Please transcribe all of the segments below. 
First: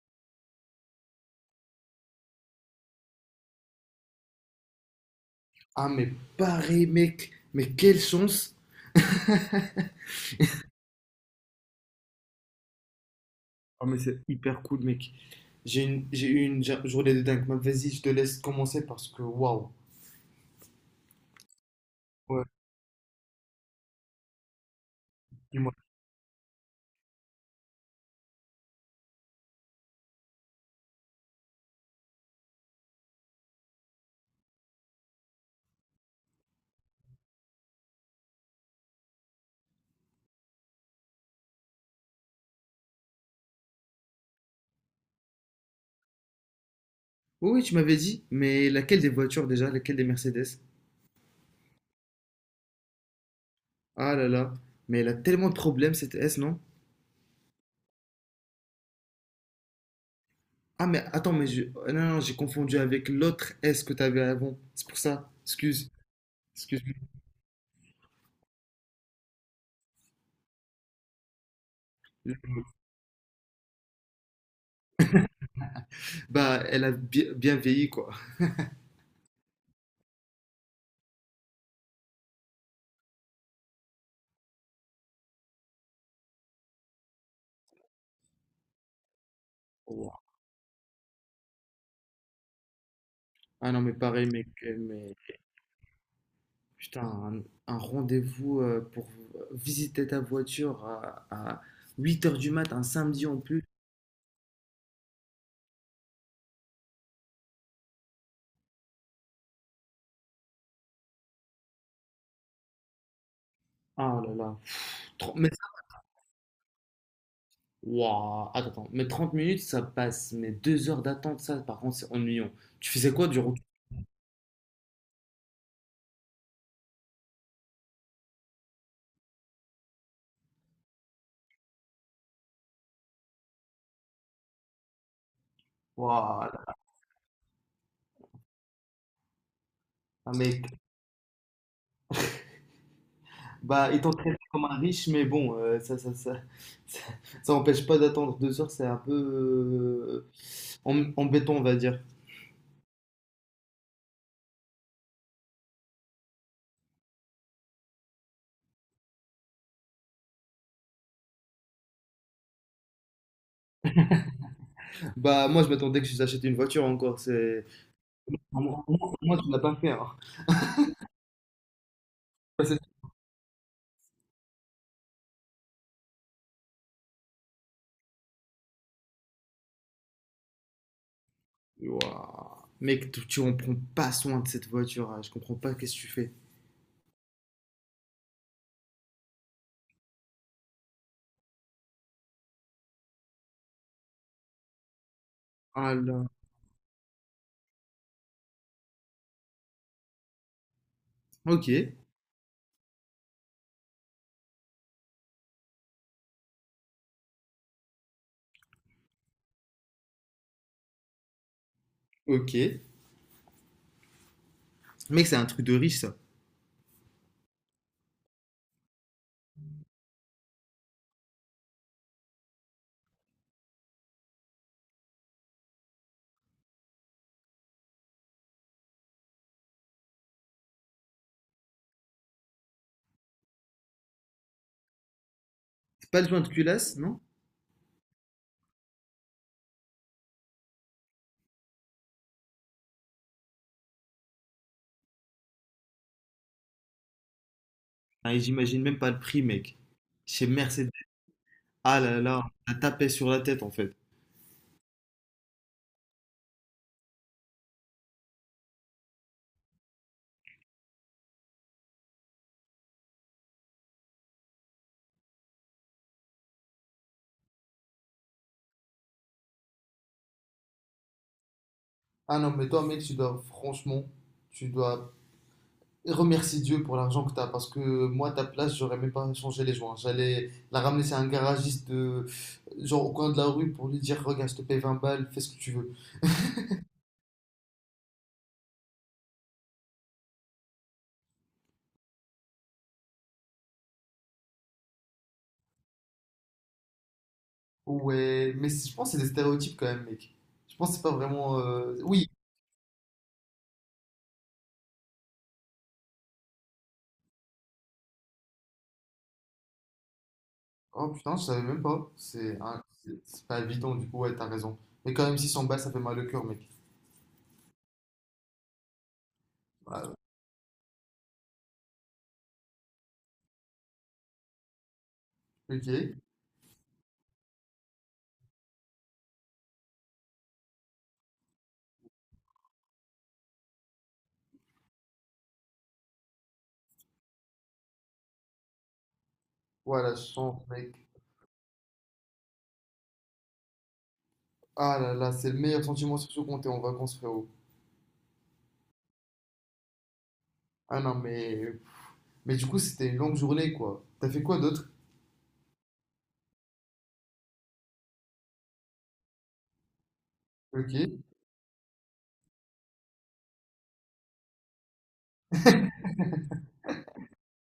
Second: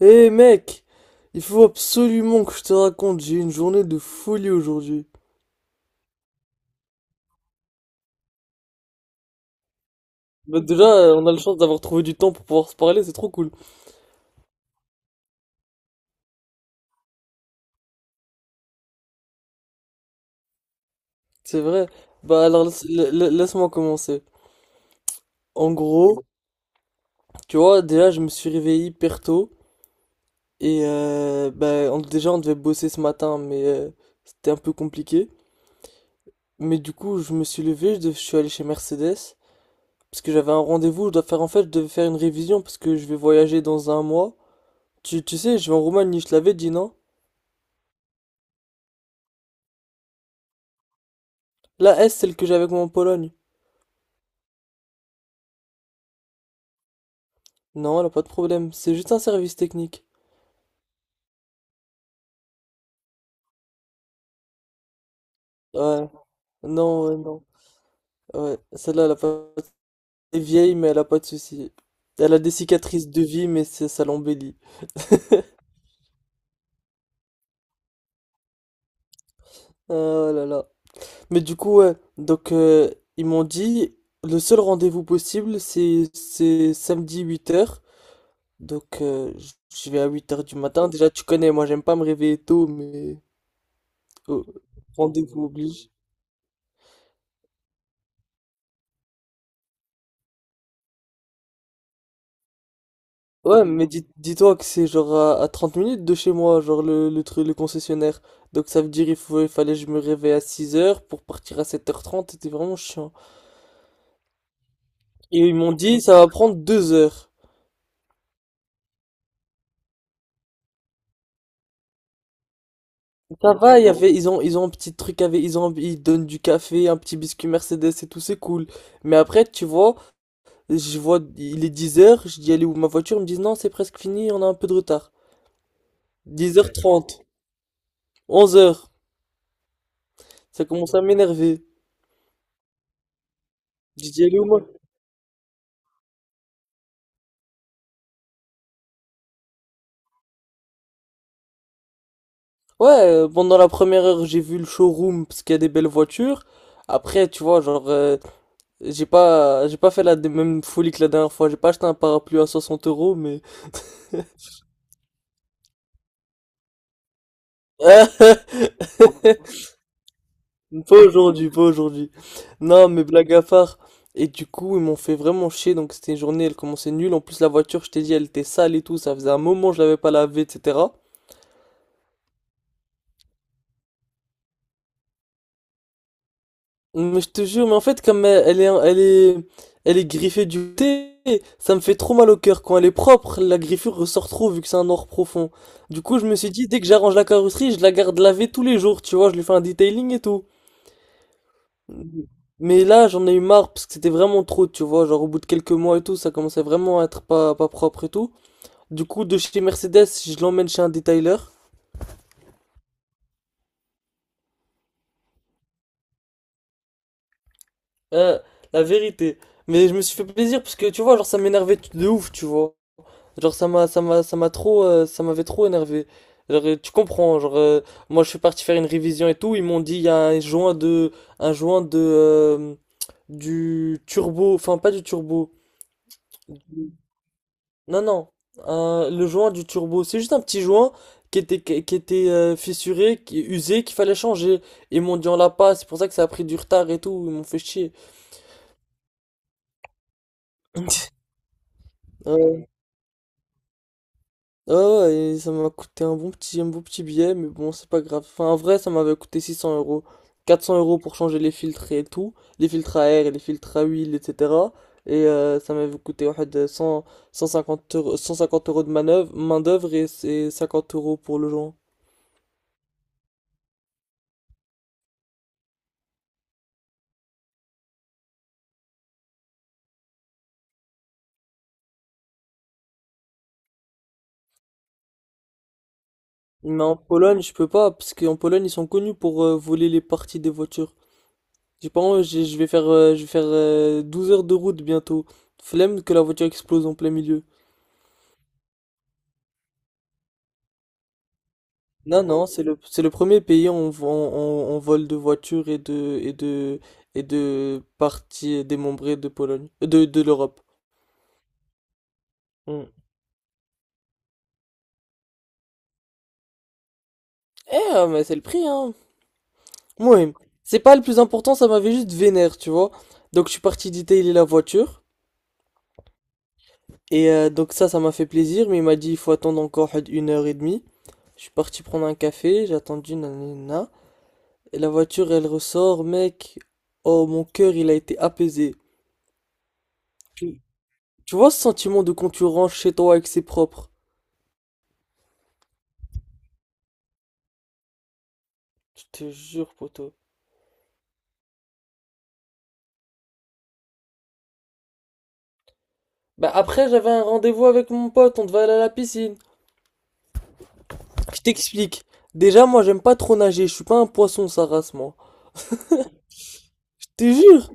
Hé mec, il faut absolument que je te raconte, j'ai eu une journée de folie aujourd'hui. Ah, mais pareil, mec. Mais quelle chance. Bah déjà, on a la chance d'avoir trouvé du temps pour pouvoir se parler, c'est trop cool. Ah, mais c'est hyper cool, mec. J'ai eu une journée de dingue. Mais vas-y, je te laisse commencer parce que waouh. C'est vrai. Ouais, Bah alors, laisse-moi commencer. dis-moi. En gros, tu vois, déjà, je me suis réveillé hyper tôt. Et bah, déjà, on devait bosser ce matin, mais c'était un peu compliqué. Mais du coup, je me suis levé, je suis allé chez Mercedes. Parce que j'avais un rendez-vous, je dois faire en fait, je devais faire une révision parce que je vais voyager dans un mois. Tu sais, je vais en Roumanie, je te l'avais dit, non? Oui, oui, tu m'avais dit, mais laquelle des voitures déjà? Laquelle des Mercedes? La S, celle que j'avais avec moi en Pologne. Ah là là. Mais elle a tellement de problèmes, cette S, non? Non, elle a pas de problème. C'est juste un service technique. Ah, mais attends, mais ah, non, non, j'ai confondu avec l'autre S que t'avais avant. C'est pour ça. Excuse. Ouais. Excuse-moi. Non, ouais, non. Ouais. Celle-là, elle a pas. Elle est vieille, mais elle a pas de soucis. Elle a des cicatrices de vie, mais ça l'embellit. Bah, elle a bien vieilli, quoi. Ah, oh là là. Mais du coup, ouais. Donc, ils m'ont dit, le seul rendez-vous possible, c'est samedi 8h. Donc, je vais à Wow. 8h du matin. Déjà, tu connais, moi, j'aime pas me réveiller tôt, mais, Ah non, mais pareil, oh, mec. Mais. rendez-vous oblige. Putain, un rendez-vous pour visiter ta voiture à 8 heures du mat, un samedi en plus. Ouais, mais dis-toi que c'est genre à 30 minutes de chez moi, genre le truc, le concessionnaire. Donc ça veut dire il fallait que je me réveille à 6h pour partir à 7h30, c'était vraiment chiant. Ah oh là là. Trente Et mais. ils m'ont dit ça va prendre 2 heures. Ouah, attends, attends. Mais 30 minutes, ça passe. Mais 2 heures d'attente, ça, par contre, c'est ennuyant. Tu faisais quoi durant Ça tout? va, il y avait, ils ont un petit truc avec, ils donnent du café, un petit biscuit Mercedes et tout, c'est cool. Mais après, tu vois, je vois, il est 10h. Je dis, allez, où ma voiture? Ils me disent non, c'est presque fini, on a un peu de retard. dix Voilà, heures trente 11h, mec. ça commence à m'énerver. Bah, Je étant dis, traité allez où moi? comme un riche, mais bon, ça, ça empêche pas d'attendre 2 heures, c'est un peu embêtant, on va dire. Ouais, pendant la première heure, j'ai vu le showroom parce qu'il y a des belles voitures. Après, tu vois, genre, j'ai pas fait la même folie que la dernière fois. J'ai pas acheté un parapluie à 60 euros, mais Bah, moi, je m'attendais que j'achète une voiture encore. C'est. Moi, tu l'as pas fait, hein. pas aujourd'hui, pas aujourd'hui. Non, mais blague à part. Et du coup, ils m'ont fait vraiment chier. Donc c'était une journée, elle commençait nulle. En plus, la voiture, je t'ai dit, elle était sale et tout. Ça faisait un moment, je l'avais pas lavée, etc. Wouah. Mec, tu en prends pas soin de cette voiture, hein. Je comprends pas qu'est-ce que tu fais. Mais je te jure, mais en fait, comme elle est griffée du thé, ça me fait trop mal au cœur. Quand elle est propre, la griffure ressort trop vu que c'est un or profond. Ah Du coup, là. je me suis dit, dès que j'arrange la carrosserie, je la garde lavée tous les jours, tu vois, je lui fais un detailing et tout. Ok, Mais là, j'en ai eu marre parce que c'était vraiment trop, tu vois, genre au bout de quelques mois et tout, ça commençait vraiment à être pas propre et tout. Du coup, de chez Mercedes, je l'emmène chez un detailer. ok. Mec, c'est un truc de riche, ça. Euh, la vérité. Mais je me suis fait plaisir parce que, tu vois, genre ça m'énervait de ouf, tu vois. Genre ça m'avait trop énervé. Genre, tu comprends, genre moi je suis parti faire une révision et tout, ils m'ont dit il y a un joint de du turbo, enfin pas du turbo. C'est pas le joint de Du- culasse, non? Non, non, le joint du turbo, c'est juste un petit joint qui était fissuré, qui usé, qu'il fallait changer. Ils m'ont dit on l'a pas, c'est pour ça que ça a pris du retard et tout, ils m'ont fait chier. Ah, et j'imagine même pas le prix, mec. Chez Mercedes. Ah là là, on t'a tapé sur la tête, en fait. Ah ouais, et ça m'a coûté un bon petit billet, mais bon, c'est pas grave. Enfin, en vrai, ça m'avait coûté 600 euros. 400 euros pour changer les filtres et tout, les filtres à air et les filtres à huile, etc. Et ça m'avait coûté en واحد 100, 150 euros, 150 euros de main-d'œuvre et, c'est 50 euros pour le joint. Ah non, mais toi, mec, franchement, tu dois remercier Dieu pour l'argent que t'as, parce que moi, à ta place, j'aurais même pas changé les joints. J'allais la ramener chez un garagiste, genre au coin de la rue, pour lui dire, regarde, je te paye 20 balles, fais ce que tu veux. Mais en Pologne, je peux pas, parce qu'en Pologne, ils sont connus pour voler les parties des voitures. J'ai pas envie, je vais faire 12 heures de route bientôt. Flemme que la voiture explose en plein milieu. Ouais, mais je pense que c'est des stéréotypes quand même, mec. Je pense que c'est pas vraiment. Non, Oui. non, c'est le premier pays où on vole de voitures et de parties démembrées de l'Europe. Oh putain, je savais même pas. C'est, hein, Mm. c'est pas évident, du coup, ouais, t'as raison. Mais quand même, si s'en bat, ça fait mal au cœur, mec. Eh, mais c'est le prix, hein. Voilà. Oui, c'est pas le plus important, ça m'avait juste vénère, tu vois. Donc je suis parti détailer la voiture, Ok. et donc ça m'a fait plaisir, mais il m'a dit il faut attendre encore une heure et demie. Je suis parti prendre un café, j'ai attendu, nanana. Et la voiture, elle ressort, mec. Oh, mon cœur, il a été apaisé. Voilà, je sens, mec. Tu vois ce sentiment de quand tu rentres chez toi avec ses propres. Ah là là, c'est le meilleur sentiment, surtout quand t'es en vacances, frérot. Je te jure, poteau. Ah non, mais. Mais du coup, c'était une longue journée, quoi. T'as fait quoi d'autre? Bah après, j'avais un rendez-vous avec mon pote, on devait aller à la piscine. Ok. Je t'explique. Déjà, moi, j'aime pas trop nager, je suis pas un poisson, ça race, moi. Je te jure.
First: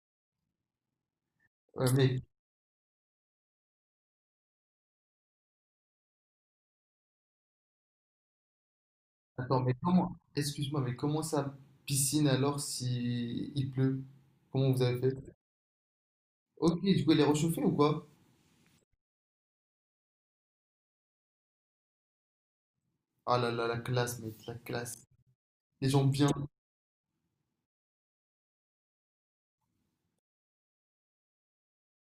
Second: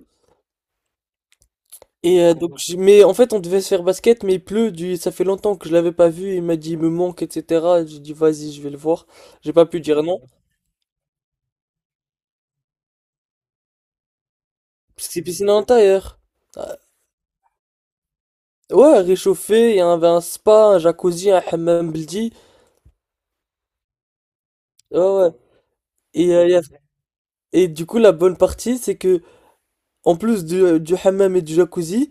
Mais. Et donc, mais en fait, on devait se faire basket, mais il pleut, ça fait longtemps que je l'avais pas vu, il m'a dit, il me manque, etc. J'ai dit, vas-y, je vais le voir. J'ai Attends, pas mais pu dire comment. non, Excuse-moi, mais comment ça piscine alors si il pleut? Comment vous avez parce que fait? c'est piscine à l'intérieur. Ah, Ok, du coup, elle est réchauffée ou quoi? ouais, réchauffé, il y avait un spa, un jacuzzi, un hammam baldi. Ah là là, la classe, mec, la Ouais, classe. ouais. Les gens bien. Et il y Et du coup, la bonne partie, c'est que, en plus du hammam et du jacuzzi,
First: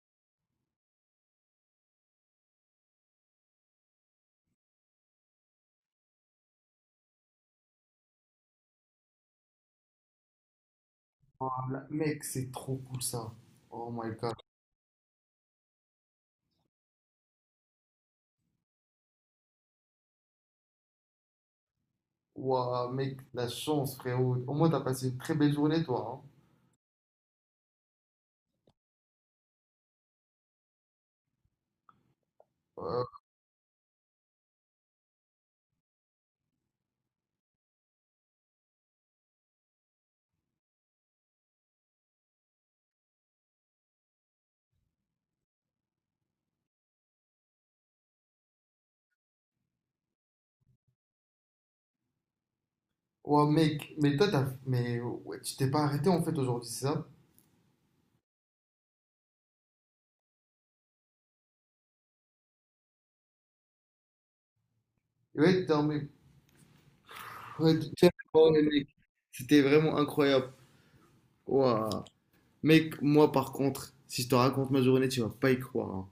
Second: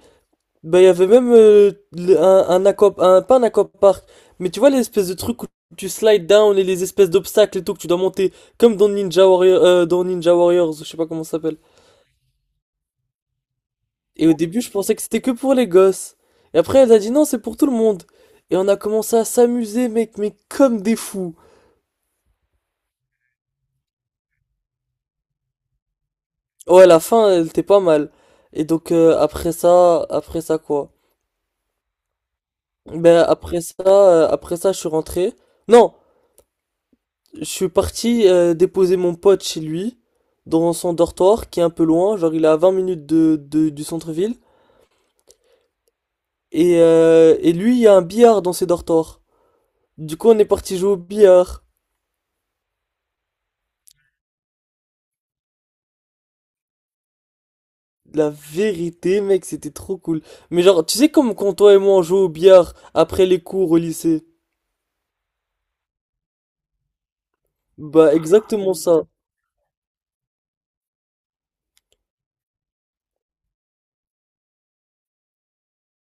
bah, il y avait même pas un aquapark, mais tu vois l'espèce de truc où tu slides down et les espèces d'obstacles et tout que tu dois monter, comme dans Ninja Warriors, ou je sais pas comment ça s'appelle. Mec, c'est trop cool ça. Oh my Et god. au début, je pensais que c'était que pour les gosses. Et après, elle a dit non, c'est pour tout le monde. Et on a commencé à s'amuser, mec, mais comme des fous. Waouh, mec, la chance, frérot. Au moins, t'as passé une très belle journée, toi, hein. Ouais, la fin, elle était pas mal. Et donc, après ça, quoi? Euh, Ben après ça, je suis rentré. Non, je suis parti déposer mon pote chez lui, dans son dortoir, qui est un peu loin, genre il est à 20 minutes du centre-ville. Et, lui, il y a un billard dans ses dortoirs. Du coup, on est parti jouer au billard. ouah, mec, mais toi, t'as. Mais ouais, tu t'es pas arrêté en fait aujourd'hui, c'est ça? La vérité, mec, c'était trop cool. Mais genre, tu sais comme quand toi et moi on joue au billard après les cours au lycée? Ouais, ouais, Bah oh, ouais, exactement mec, ça. c'était vraiment incroyable. Waouh. Mec, moi, par contre, si je te raconte ma journée, tu vas pas y croire, hein.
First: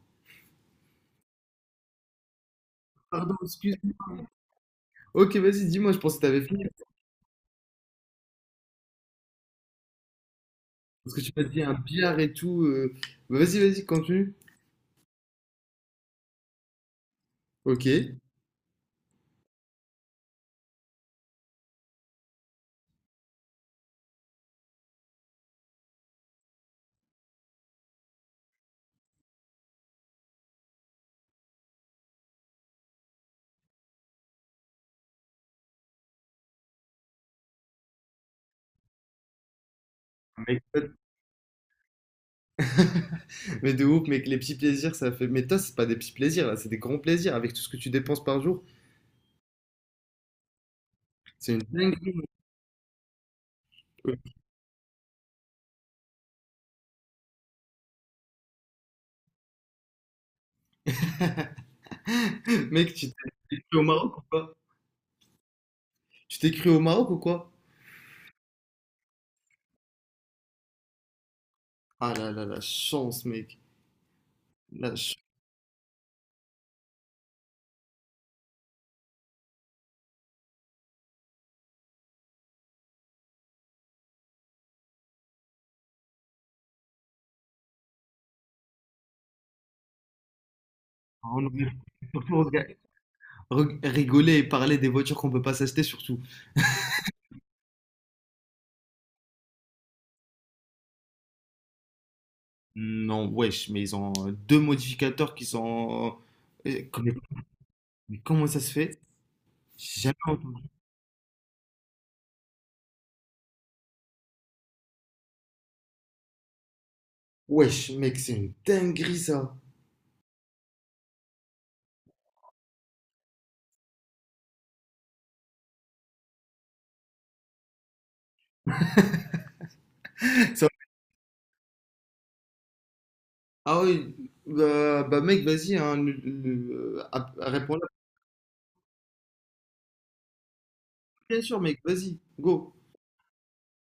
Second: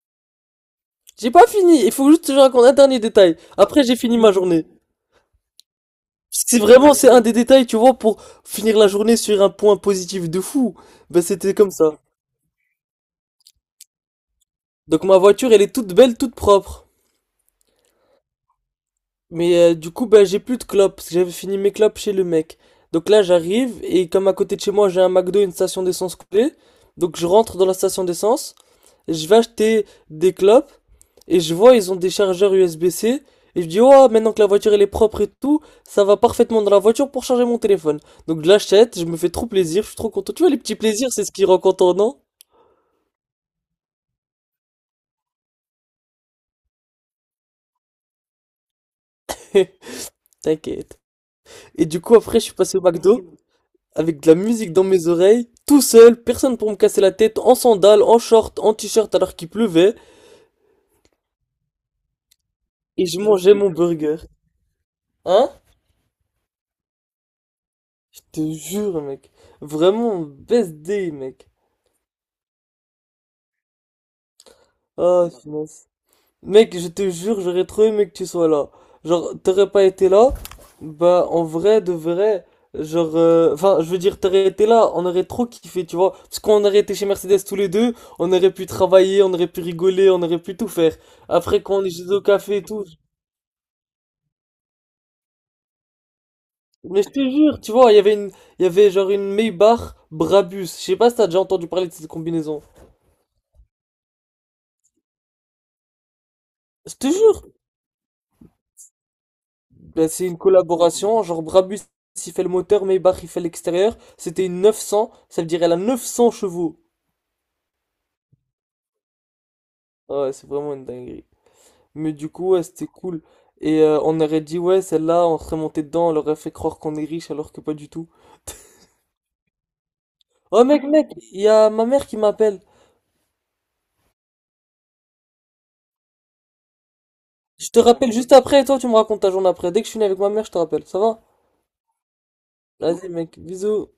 J'ai pas fini, il faut juste que je raconte un dernier Pardon, détail. excuse. Après, j'ai fini ma journée. Ok, vas-y, dis-moi, je pensais que t'avais Parce que fini. C'est un des détails, tu vois, pour finir la journée sur un point positif de fou. Parce Ben, que tu m'as c'était dit comme un ça. billard et tout. Vas-y, vas-y, continue. Donc, ma voiture, elle est toute belle, toute propre. OK. Mais du coup, ben, j'ai plus de clopes, parce que j'avais fini mes clopes chez le mec. Donc là, j'arrive, et comme à côté de chez moi, j'ai un McDo et une station d'essence coulée, donc je rentre dans la station d'essence, je vais acheter des clopes, et je vois, ils ont des chargeurs USB-C. Et je dis, oh, maintenant que la voiture elle est propre et tout, ça va parfaitement dans la voiture pour charger mon téléphone. Donc je l'achète, je me fais trop plaisir, je suis trop content. Tu vois, les Mais, petits plaisirs, c'est ce qui rend content, non? mais de ouf, mec, les petits plaisirs, ça fait. Mais toi, c'est pas des petits plaisirs, là, c'est des grands plaisirs avec tout ce que tu dépenses par jour. T'inquiète. C'est une Et du coup, dinguerie. après, je suis passé au McDo avec de la musique dans mes oreilles, tout seul, personne pour me casser la tête, en sandales, en short, en t-shirt alors qu'il pleuvait. Mec, tu Et je mangeais t'es mon cru au burger. Maroc ou pas? Hein? Tu t'es cru au Maroc ou quoi? Je te jure, mec. Vraiment, best day, mec. Ah là là, la chance, mec. La chance. Oh, finance. Mec, je te jure, j'aurais trop aimé que tu sois là. Genre, t'aurais pas été là, bah, en vrai, de vrai, genre, enfin, je veux dire, t'aurais été là, on aurait trop kiffé, tu vois. Parce qu'on aurait été chez Mercedes tous les deux, on aurait pu travailler, on aurait pu rigoler, on aurait pu tout faire. On Après, aurait. quand on est chez au Surtout, on café et aurait. tout. Rigoler et parler des voitures qu'on peut pas s'acheter, surtout. Mais je te jure, tu vois, il y avait genre une Maybach Brabus. Je sais pas si t'as déjà entendu parler de cette combinaison. Non, wesh, mais ils ont deux modificateurs qui sont. Je te Comment jure. mais comment ça se fait? J'ai Bah, jamais c'est une entendu. collaboration, genre Brabus il fait le moteur, Maybach il fait l'extérieur. C'était une 900, ça veut dire elle a 900 chevaux. Wesh, mec, c'est une dinguerie ça. Ah, ouais, c'est vraiment une dinguerie. Mais du coup, ouais, c'était cool. Et on aurait dit, ouais, celle-là, on serait monté dedans, on leur aurait fait croire qu'on est riche alors que pas du tout. Oh Ça mec, mec, il y a ma mère qui m'appelle. Ah oui, mec, vas-y, hein, Je te réponds-là. rappelle juste après et toi tu me racontes ta journée après. Dès que je finis avec ma mère, je te rappelle. Ça va? Bien sûr, mec, vas-y, go. Vas-y mec, bisous.